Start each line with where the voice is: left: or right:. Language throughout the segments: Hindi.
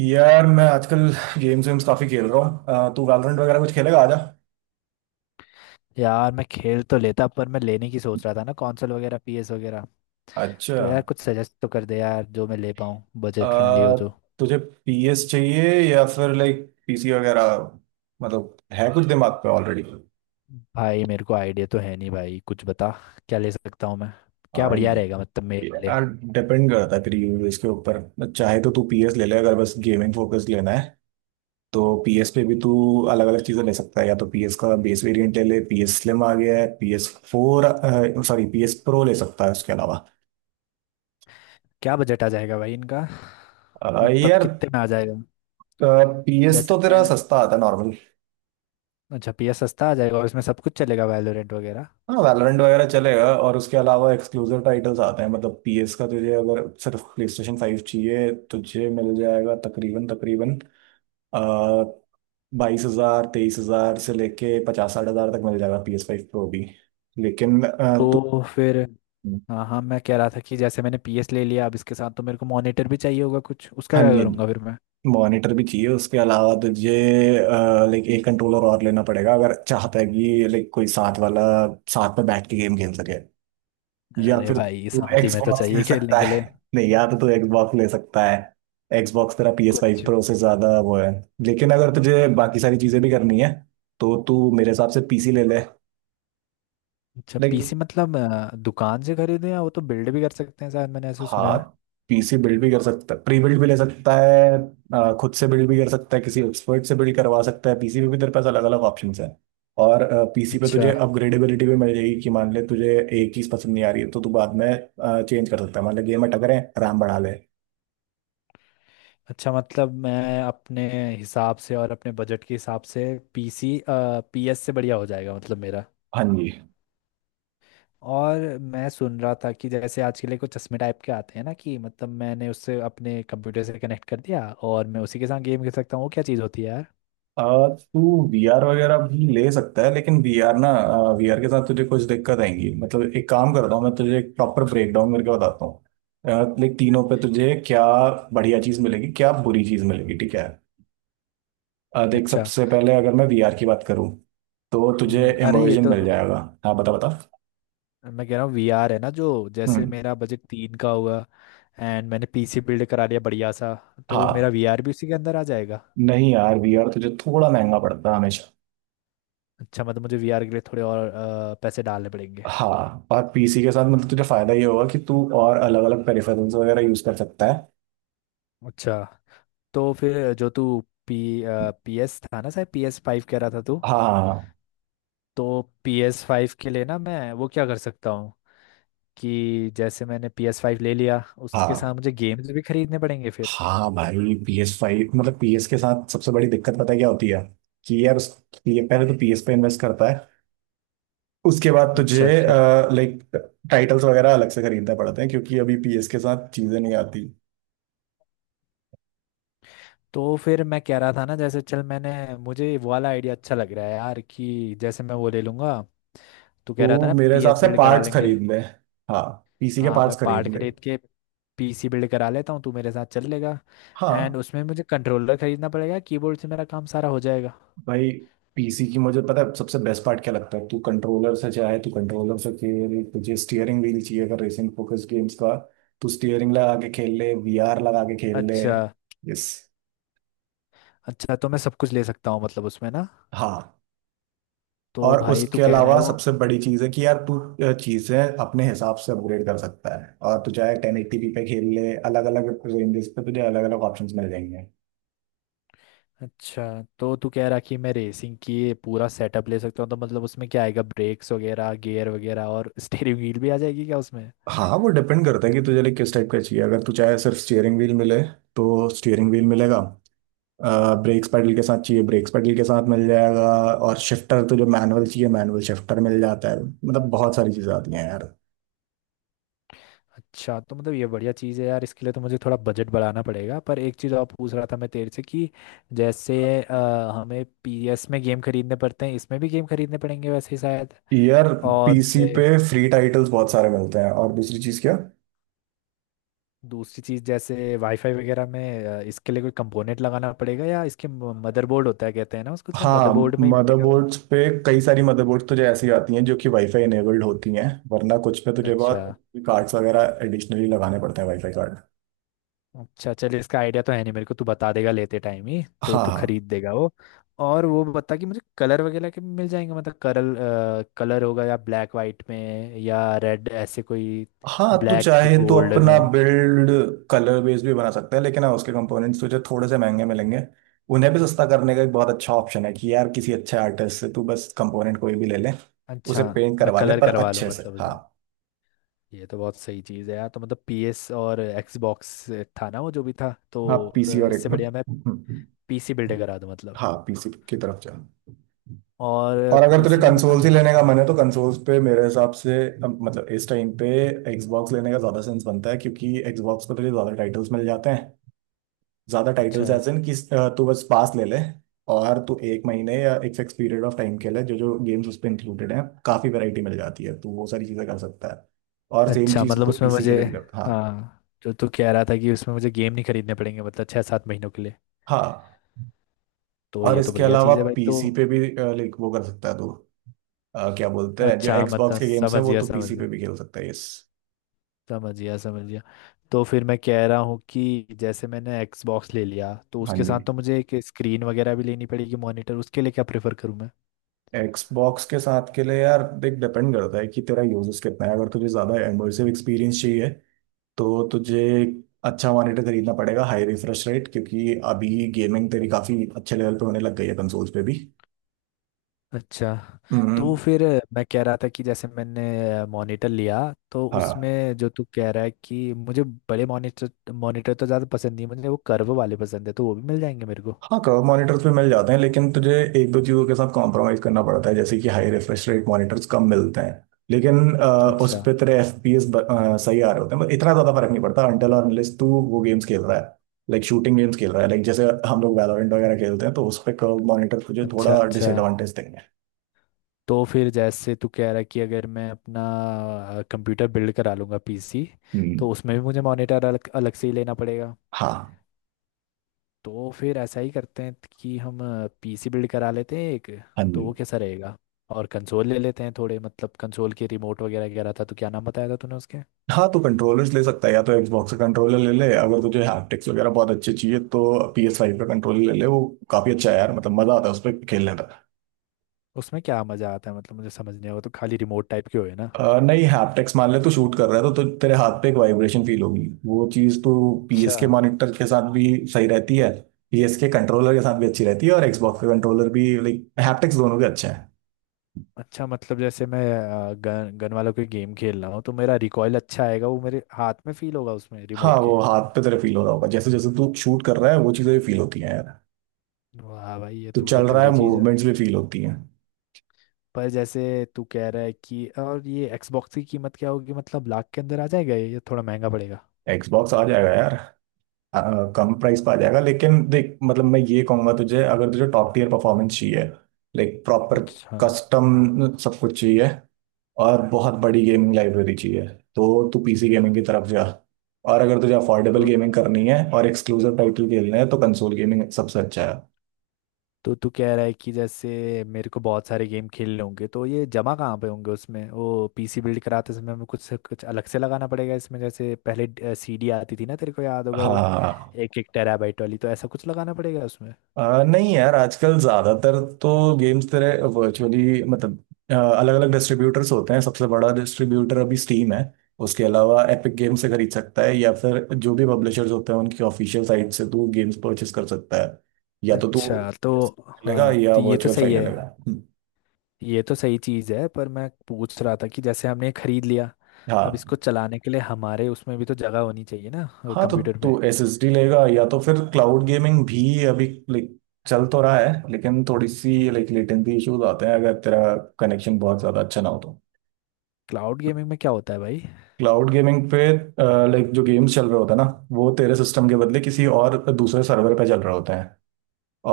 right: यार, मैं आजकल गेम्स वेम्स काफी खेल रहा हूँ। तू वैलोरेंट वगैरह कुछ खेलेगा? आजा।
left: यार मैं खेल तो लेता पर मैं लेने की सोच रहा था ना, कंसोल वगैरह, पीएस वगैरह।
right: अच्छा।
left: तो यार कुछ सजेस्ट तो कर दे यार, जो मैं ले पाऊँ,
right: अ,
left: बजट फ्रेंडली हो जो।
right: तुझे पीएस चाहिए या फिर लाइक पीसी वगैरह? मतलब है कुछ दिमाग पे ऑलरेडी?
left: भाई मेरे को आइडिया तो है नहीं भाई, कुछ बता। क्या ले सकता हूँ मैं? क्या
right: हाँ।
left: बढ़िया रहेगा मतलब मेरे लिए?
right: यार, डिपेंड करता है तेरी यूज के ऊपर। चाहे तो तू पीएस ले ले, अगर बस गेमिंग फोकस लेना है। तो पीएस पे भी तू अलग अलग चीजें ले सकता है। या तो पीएस का बेस वेरिएंट ले ले, पीएस स्लिम आ गया है, PS four sorry PS pro ले सकता है उसके अलावा।
left: क्या बजट आ जाएगा भाई इनका? मतलब
right: यार,
left: कितने में आ जाएगा?
right: पीएस
left: जैसे
right: तो तेरा
left: मैं
right: सस्ता आता है नॉर्मल।
left: अच्छा, पीएस सस्ता आ जाएगा और इसमें सब कुछ चलेगा, वैलोरेंट वगैरह?
right: हाँ, वैलोरेंट वगैरह चलेगा और उसके अलावा एक्सक्लूसिव टाइटल्स आते हैं मतलब पीएस का। तुझे अगर सिर्फ प्ले स्टेशन फाइव चाहिए, तुझे मिल जाएगा तकरीबन तकरीबन uh, 22,000 23,000 से लेके पचास साठ हजार तक मिल जाएगा, पीएस फाइव प्रो भी। लेकिन तो।
left: तो फिर हाँ हाँ, मैं कह रहा था कि जैसे मैंने पीएस ले लिया अब इसके साथ तो मेरे को मॉनिटर भी चाहिए होगा कुछ, उसका
right: हाँ
left: क्या
right: जी,
left: करूँगा फिर मैं?
right: मॉनिटर भी चाहिए उसके अलावा तुझे। लाइक एक कंट्रोलर और लेना पड़ेगा, अगर चाहता है कि लाइक कोई साथ वाला साथ में बैठ के गेम खेल सके। या
left: अरे
right: फिर
left: भाई
right: तू
left: साथ ही में तो
right: एक्सबॉक्स ले
left: चाहिए खेलने
right: सकता
left: के
right: है,
left: लिए।
right: नहीं या तो तू एक्सबॉक्स ले सकता है। एक्सबॉक्स तेरा पी एस फाइव
left: कुछ
right: प्रो
left: भी।
right: से ज्यादा वो है, लेकिन अगर तुझे बाकी सारी चीजें भी करनी है तो तू मेरे हिसाब से पीसी ले ले।
left: अच्छा, पीसी
right: लाइक
left: मतलब दुकान से खरीदे, या वो तो बिल्ड भी कर सकते हैं शायद, मैंने ऐसे सुना
right: हाँ,
left: है।
right: पीसी बिल्ड भी कर सकता है, प्री बिल्ड भी ले सकता है। खुद से बिल्ड भी कर सकता है, किसी एक्सपर्ट से बिल्ड करवा सकता है। पीसी में भी तेरे पास अलग अलग ऑप्शन है। और पीसी पे
left: अच्छा।
right: तुझे अपग्रेडेबिलिटी भी मिल जाएगी कि मान ले तुझे एक चीज पसंद नहीं आ रही है तो तू बाद में चेंज कर सकता है, मान ले गेम में टकरे रैम बढ़ा ले।
left: अच्छा मतलब मैं अपने हिसाब से और अपने बजट के हिसाब से पीसी पीएस से बढ़िया हो जाएगा मतलब मेरा?
right: हाँ जी।
left: और मैं सुन रहा था कि जैसे आज के लिए कुछ चश्मे टाइप के आते हैं ना, कि मतलब मैंने उससे अपने कंप्यूटर से कनेक्ट कर दिया और मैं उसी के साथ गेम खेल सकता हूँ, वो क्या चीज़ होती है यार?
right: अ, तू वीआर वगैरह भी ले सकता है, लेकिन वीआर ना, वीआर के साथ तुझे कुछ दिक्कत आएंगी। मतलब एक काम करता हूँ, मैं तुझे एक प्रॉपर ब्रेकडाउन करके बताता हूँ। देख, तीनों पे तुझे क्या बढ़िया चीज़ मिलेगी, क्या बुरी चीज़ मिलेगी, ठीक है? देख,
left: अच्छा।
right: सबसे पहले अगर मैं वीआर की बात करूँ तो तुझे
left: अरे ये
right: इमर्जन
left: तो,
right: मिल जाएगा। हाँ, बता बता।
left: मैं कह रहा हूँ वीआर है ना जो, जैसे
right: हम्म,
left: मेरा बजट तीन का हुआ, एंड मैंने पीसी बिल्ड करा लिया बढ़िया सा, तो मेरा
right: हाँ।
left: वीआर भी उसी के अंदर आ जाएगा?
right: नहीं यार, वीआर तुझे थोड़ा महंगा पड़ता है हमेशा।
left: अच्छा मतलब मुझे वीआर के लिए थोड़े और पैसे डालने पड़ेंगे?
right: हाँ, और पीसी के साथ मतलब तुझे फायदा ये होगा कि तू और अलग अलग पेरिफेरल्स वगैरह यूज कर सकता है।
left: अच्छा। तो फिर जो तू, पी पीएस था ना, शायद पीएस फाइव कह रहा था तू?
right: हाँ हाँ,
left: तो पीएस फाइव के लिए ना मैं वो क्या कर सकता हूँ, कि जैसे मैंने पीएस फाइव ले लिया उसके साथ
right: हाँ।
left: मुझे गेम्स भी खरीदने पड़ेंगे फिर?
right: हाँ भाई, पी एस फाइव मतलब पी एस के साथ सबसे बड़ी दिक्कत पता है क्या होती है? कि यार, उस, ये पहले तो पी एस पे इन्वेस्ट करता है, उसके बाद तुझे
left: अच्छा अच्छा।
right: लाइक टाइटल्स वगैरह अलग से खरीदने पड़ते हैं क्योंकि अभी पी एस के साथ चीजें नहीं आती।
left: तो फिर मैं कह रहा था ना, जैसे चल मैंने, मुझे वो वाला आइडिया अच्छा लग रहा है यार, कि जैसे मैं वो ले लूंगा, तू कह रहा था
right: तो
left: ना
right: मेरे हिसाब
left: पीएस
right: से
left: बिल्ड करा
right: पार्ट्स
left: लेंगे।
right: खरीद ले। हाँ, पीसी के
left: हाँ मैं
right: पार्ट्स खरीद
left: पार्ट
right: ले।
left: खरीद के पीसी बिल्ड करा लेता हूँ, तू मेरे साथ चल लेगा? एंड
right: हाँ
left: उसमें मुझे कंट्रोलर खरीदना पड़ेगा, कीबोर्ड से मेरा काम सारा हो जाएगा।
right: भाई, पीसी की मुझे पता है सबसे बेस्ट पार्ट क्या लगता है? तू कंट्रोलर से, चाहे तू कंट्रोलर से खेल, तुझे स्टीयरिंग व्हील चाहिए अगर रेसिंग फोकस गेम्स का। तू स्टीयरिंग लगा के खेल ले, वीआर लगा के खेल ले।
left: अच्छा
right: यस।
left: अच्छा, तो मैं सब कुछ ले सकता हूँ मतलब उसमें ना?
right: हाँ,
left: तो
right: और
left: भाई तू
right: उसके
left: कह रहा
right: अलावा
left: है
right: सबसे
left: वो।
right: बड़ी चीज है कि यार तू चीजें अपने हिसाब से अपग्रेड कर सकता है, और तू चाहे टेन एटीपी पे खेल ले, अलग अलग रेंजेस पे तुझे अलग अलग ऑप्शंस मिल जाएंगे।
left: अच्छा तो तू कह रहा कि मैं रेसिंग की ये पूरा सेटअप ले सकता हूँ, तो मतलब उसमें क्या आएगा, ब्रेक्स वगैरह, गियर वगैरह, और स्टीयरिंग व्हील भी आ जाएगी क्या उसमें?
right: हाँ, वो डिपेंड करता है कि तुझे like किस टाइप का चाहिए। अगर तू चाहे सिर्फ स्टीयरिंग व्हील मिले तो स्टीयरिंग व्हील मिलेगा। ब्रेक्स पैडल के साथ चाहिए, ब्रेक्स पैडल के साथ मिल जाएगा। और शिफ्टर तुझे मैनुअल चाहिए, मैनुअल शिफ्टर मिल जाता है। मतलब बहुत सारी चीजें आती हैं यार।
left: अच्छा तो मतलब ये बढ़िया चीज़ है यार, इसके लिए तो मुझे थोड़ा बजट बढ़ाना पड़ेगा। पर एक चीज़ और पूछ रहा था मैं तेरे से कि जैसे अ, हमें पीएस में गेम खरीदने पड़ते हैं, इसमें भी गेम खरीदने पड़ेंगे वैसे ही शायद?
right: यार,
left: और
right: पीसी
left: मुझे
right: पे फ्री टाइटल्स बहुत सारे मिलते हैं। और दूसरी चीज क्या?
left: दूसरी चीज़, जैसे वाईफाई वगैरह में इसके लिए कोई कंपोनेंट लगाना पड़ेगा या इसके मदरबोर्ड होता है कहते हैं ना उसको, शायद
right: हाँ,
left: मदरबोर्ड में ही मिलेगा वो?
right: मदरबोर्ड्स पे, कई सारी मदरबोर्ड्स तुझे ऐसी आती हैं जो कि वाईफाई इनेबल्ड होती हैं। वरना कुछ पे तुझे
left: अच्छा।
right: बहुत कार्ड्स वगैरह एडिशनली लगाने पड़ते हैं, वाईफाई कार्ड।
left: अच्छा चल, इसका आइडिया तो है नहीं मेरे को, तू बता देगा लेते टाइम ही, तो
right: हाँ,
left: तू
right: हाँ,
left: खरीद देगा वो। और वो बता कि मुझे कलर वगैरह के भी मिल जाएंगे मतलब, करल कलर होगा या ब्लैक वाइट में या रेड, ऐसे कोई?
right: हाँ, तू
left: ब्लैक
right: चाहे तो
left: गोल्ड
right: अपना
left: में?
right: बिल्ड कलर बेस भी बना सकता है, लेकिन हाँ उसके कंपोनेंट्स तुझे थोड़े से महंगे मिलेंगे। उन्हें भी सस्ता करने का एक बहुत अच्छा ऑप्शन है कि यार किसी अच्छे आर्टिस्ट से तू बस कंपोनेंट कोई भी ले ले, उसे
left: अच्छा
right: पेंट
left: मैं
right: करवा ले,
left: कलर
right: पर
left: करवा लूँ
right: अच्छे से।
left: मतलब
right: हाँ।
left: उसमें? ये तो बहुत सही चीज़ है यार, तो मतलब पीएस और एक्सबॉक्स था ना वो, जो भी था,
right: हाँ,
left: तो
right: पीसी और एक
left: इससे बढ़िया मैं पीसी बिल्ड करा दूँ मतलब।
right: हाँ, पीसी की तरफ जा।
left: और
right: और अगर तुझे
left: पीसी में मतलब
right: कंसोल्स ही
left: मो-
right: लेने का मन है तो कंसोल्स पे मेरे हिसाब से मतलब इस टाइम पे एक्सबॉक्स लेने का ज्यादा सेंस बनता है, क्योंकि एक्सबॉक्स पे तुझे ज्यादा टाइटल्स मिल जाते हैं। ज्यादा
left: अच्छा
right: टाइटल्स ऐसे हैं कि तू बस पास ले ले, और तू एक महीने या एक फिक्स पीरियड ऑफ टाइम के लिए जो जो गेम्स उस पर इंक्लूडेड हैं, काफी वैरायटी मिल जाती है, तू वो सारी चीजें कर सकता है। और सेम
left: अच्छा
right: चीज
left: मतलब
right: तो
left: उसमें
right: पीसी के
left: मुझे,
right: लिए भी कर, हाँ।
left: हाँ जो तू कह रहा था कि उसमें मुझे गेम नहीं खरीदने पड़ेंगे मतलब छः सात महीनों के लिए?
right: हाँ,
left: तो
right: और
left: ये तो
right: इसके
left: बढ़िया
right: अलावा
left: चीज़ है भाई तो।
right: पीसी पे भी लाइक वो कर सकता है तू। क्या बोलते हैं, जो
left: अच्छा मतलब
right: एक्सबॉक्स के गेम्स हैं
left: समझ
right: वो
left: गया
right: तू
left: समझ
right: पीसी
left: गया,
right: पे भी खेल सकता है। यस।
left: समझ गया समझ गया। तो फिर मैं कह रहा हूँ कि जैसे मैंने एक्सबॉक्स ले लिया तो
right: हाँ
left: उसके
right: जी।
left: साथ तो मुझे एक स्क्रीन वगैरह भी लेनी पड़ेगी, मॉनिटर, उसके लिए क्या प्रेफर करूँ?
right: एक्सबॉक्स के साथ के लिए यार, देख, डिपेंड करता है कि तेरा यूजेस कितना है। अगर तुझे ज़्यादा इमर्सिव एक्सपीरियंस चाहिए तो तुझे अच्छा मॉनिटर खरीदना पड़ेगा, हाई रिफ्रेश रेट, क्योंकि अभी गेमिंग तेरी काफ़ी अच्छे लेवल पे होने लग गई है कंसोल्स पे भी।
left: अच्छा। तो
right: हम्म,
left: फिर मैं कह रहा था कि जैसे मैंने मॉनिटर लिया तो
right: हाँ।
left: उसमें जो तू कह रहा है कि मुझे बड़े मॉनिटर मॉनिटर तो ज़्यादा पसंद नहीं, मुझे वो कर्व वाले पसंद है, तो वो भी मिल जाएंगे मेरे को?
right: हाँ, कर्व मॉनिटर्स भी मिल जाते हैं लेकिन तुझे एक दो चीज़ों के साथ कॉम्प्रोमाइज़ करना पड़ता है, जैसे कि हाई रिफ्रेश रेट मॉनिटर्स कम मिलते हैं। लेकिन उस
left: अच्छा
right: पे तेरे एफ पी एस सही आ रहे होते हैं, मतलब इतना ज़्यादा फर्क नहीं पड़ता अनटिल और अनलेस तू वो गेम्स खेल रहा है, लाइक शूटिंग गेम्स खेल रहा है, लाइक जैसे हम लोग वैलोरेंट वगैरह खेलते हैं। तो उस पे कर्व मॉनिटर तुझे
left: अच्छा।
right: थोड़ा
left: अच्छा
right: डिसएडवांटेज देंगे।
left: तो फिर जैसे तू कह रहा है कि अगर मैं अपना कंप्यूटर बिल्ड करा लूँगा पीसी,
right: हम्म,
left: तो उसमें भी मुझे मॉनिटर अलग अलग से ही लेना पड़ेगा?
right: हाँ।
left: तो फिर ऐसा ही करते हैं कि हम पीसी बिल्ड करा लेते हैं एक,
right: हाँ
left: तो
right: जी।
left: वो कैसा रहेगा? और कंसोल ले लेते हैं थोड़े, मतलब कंसोल के रिमोट वगैरह कह रहा था तो, क्या नाम बताया था तूने उसके?
right: हाँ, तो कंट्रोलर्स ले सकता है, या तो Xbox का कंट्रोलर ले ले। अगर तुझे हैप्टिक्स वगैरह बहुत अच्छे चाहिए तो PS5 का कंट्रोलर ले ले, वो काफ़ी अच्छा है यार, मतलब मज़ा आता है उस पर खेलने में।
left: उसमें क्या मज़ा आता है मतलब? मुझे समझ नहीं आया, वो तो खाली रिमोट टाइप के हुए ना?
right: नहीं, हैप्टिक्स, मान ले तो शूट कर रहा है, तो तेरे हाथ पे एक वाइब्रेशन फील होगी। वो चीज तो
left: अच्छा।
right: पीएस के मॉनिटर के साथ भी सही रहती है। पीएस के कंट्रोलर के साथ भी अच्छी रहती है, और Xbox के कंट्रोलर भी लाइक हैप्टिक्स दोनों के अच्छे हैं।
left: अच्छा मतलब जैसे मैं गन गन वाला कोई गेम खेल रहा हूँ तो मेरा रिकॉयल अच्छा आएगा, वो मेरे हाथ में फील होगा उसमें
right: हाँ,
left: रिमोट के?
right: वो हाथ पे तेरे फील हो रहा होगा, जैसे जैसे तू शूट कर रहा है वो चीजें भी फील होती हैं यार।
left: वाह भाई ये
right: तो
left: तो बड़ी
right: चल रहा है,
left: तगड़ी चीज़ है।
right: मूवमेंट्स भी फील होती हैं।
left: पर जैसे तू कह रहा है कि, और ये एक्सबॉक्स की कीमत क्या होगी मतलब, लाख के अंदर आ जाएगा ये या थोड़ा महंगा पड़ेगा?
right: Xbox आ जाएगा यार। हाँ, कम प्राइस पर आ जाएगा, लेकिन देख, मतलब मैं ये कहूंगा तुझे, अगर तुझे टॉप टीयर परफॉर्मेंस चाहिए, लाइक प्रॉपर
left: अच्छा।
right: कस्टम सब कुछ चाहिए, और बहुत बड़ी गेमिंग लाइब्रेरी चाहिए, तो तू पीसी गेमिंग की तरफ जा। और अगर तुझे अफोर्डेबल
left: तो
right: गेमिंग करनी है और एक्सक्लूसिव टाइटल खेलने हैं, तो कंसोल गेमिंग सबसे अच्छा है।
left: तो तू कह रहा है कि जैसे मेरे को बहुत सारे गेम खेलने होंगे तो ये जमा कहाँ पे होंगे उसमें, वो पीसी बिल्ड कराते समय हमें कुछ कुछ अलग से लगाना पड़ेगा इसमें, जैसे पहले सीडी आती थी ना तेरे को याद होगा वो,
right: हाँ।
left: एक एक टेराबाइट वाली, तो ऐसा कुछ लगाना पड़ेगा उसमें?
right: नहीं यार, आजकल ज्यादातर तो गेम्स तेरे वर्चुअली, मतलब अलग अलग डिस्ट्रीब्यूटर्स होते हैं। सबसे बड़ा डिस्ट्रीब्यूटर अभी स्टीम है, उसके अलावा एपिक गेम से खरीद सकता है या फिर जो भी पब्लिशर्स होते हैं उनकी ऑफिशियल साइट से तू गेम्स परचेस कर सकता है। या तो तू
left: अच्छा तो
right: लेगा
left: हाँ,
right: या
left: तो ये तो
right: वर्चुअल
left: सही
right: फाइल
left: है।
right: लेगा। हम्म,
left: ये तो सही चीज़ है पर मैं पूछ रहा था कि जैसे हमने खरीद लिया, अब
right: हाँ।
left: इसको चलाने के लिए हमारे उसमें भी तो जगह होनी चाहिए ना
right: हाँ, तो
left: कंप्यूटर पे?
right: तू एसएसडी लेगा या तो फिर क्लाउड गेमिंग भी अभी लाइक चल तो रहा है, लेकिन थोड़ी सी लाइक लेटेंसी इश्यूज आते हैं अगर तेरा कनेक्शन बहुत ज्यादा अच्छा ना हो तो।
left: क्लाउड गेमिंग में क्या होता है भाई?
right: क्लाउड गेमिंग पे, लाइक जो गेम्स चल रहे होते हैं ना, वो तेरे सिस्टम के बदले किसी और दूसरे सर्वर पे चल रहे होते हैं,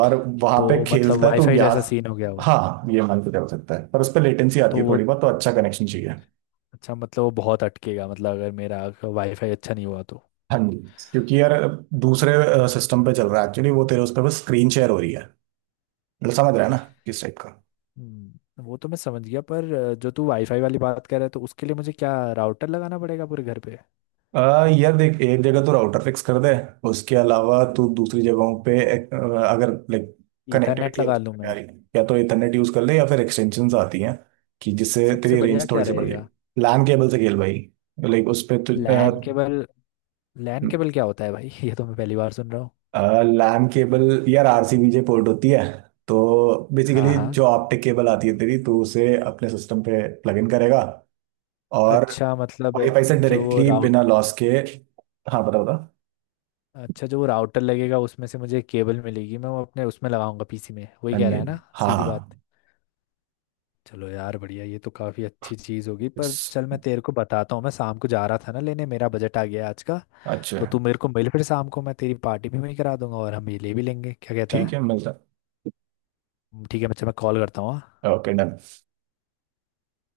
right: और वहां पे
left: तो मतलब
right: खेलता है तो
left: वाईफाई जैसा
right: यहाँ।
left: सीन हो गया वो?
right: हाँ, ये मान के चल सकता है पर उस पर लेटेंसी
left: तो
right: आती है
left: वो
right: थोड़ी बहुत, तो अच्छा कनेक्शन चाहिए।
left: अच्छा मतलब वो बहुत अटकेगा मतलब, अगर मेरा वाईफाई अच्छा नहीं हुआ तो?
right: हाँ जी, क्योंकि यार दूसरे सिस्टम पे चल रहा है एक्चुअली, वो तेरे उस पर बस स्क्रीन शेयर हो रही है। मतलब समझ रहा है ना किस टाइप का?
left: वो तो मैं समझ गया पर जो तू वाईफाई वाली बात कर रहा है, तो उसके लिए मुझे क्या राउटर लगाना पड़ेगा पूरे घर पे?
right: यार देख, एक जगह तो राउटर फिक्स कर दे। उसके अलावा तू दूसरी जगहों पे अगर लाइक
left: ईथरनेट
right: कनेक्टिविटी
left: लगा
right: अच्छी
left: लूँ
right: नहीं आ
left: मैं?
right: रही है, या तो इथरनेट यूज कर ले या फिर एक्सटेंशंस आती हैं कि जिससे
left: सबसे
right: तेरी
left: बढ़िया
right: रेंज
left: क्या
right: थोड़ी सी बढ़
left: रहेगा?
right: जाएगी। लैन केबल से खेल भाई। लाइक, उस पे तो।
left: LAN cable. लैन केबल क्या होता है भाई ये तो मैं पहली बार सुन रहा हूँ।
right: लैन केबल यार, आरसीबी पोर्ट होती है। तो बेसिकली
left: हाँ
right: जो
left: हाँ।
right: ऑप्टिक केबल आती है तेरी, तो उसे अपने सिस्टम पे प्लग इन करेगा, और
left: अच्छा मतलब
right: वाईफाई से
left: जो वो
right: डायरेक्टली बिना
left: राउट
right: लॉस के। हाँ, बता बता।
left: अच्छा, जो वो राउटर लगेगा उसमें से मुझे केबल मिलेगी, मैं वो अपने उसमें लगाऊंगा पीसी में, वही
right: हाँ
left: कह
right: जी,
left: रहा
right: हाँ
left: है ना
right: जी, हाँ,
left: सीधी बात?
right: हाँ।
left: चलो यार बढ़िया, ये तो काफ़ी अच्छी चीज़ होगी। पर चल
right: अच्छा
left: मैं तेरे को बताता हूँ, मैं शाम को जा रहा था ना लेने, मेरा बजट आ गया आज का, तो तू मेरे को मिल फिर शाम को, मैं तेरी पार्टी भी मैं करा दूंगा और हम ये ले भी लेंगे, क्या कहता
right: ठीक
left: है?
right: है, मिलता
left: ठीक है, मैं चल मैं कॉल करता हूँ हाँ?
right: है, ओके डन।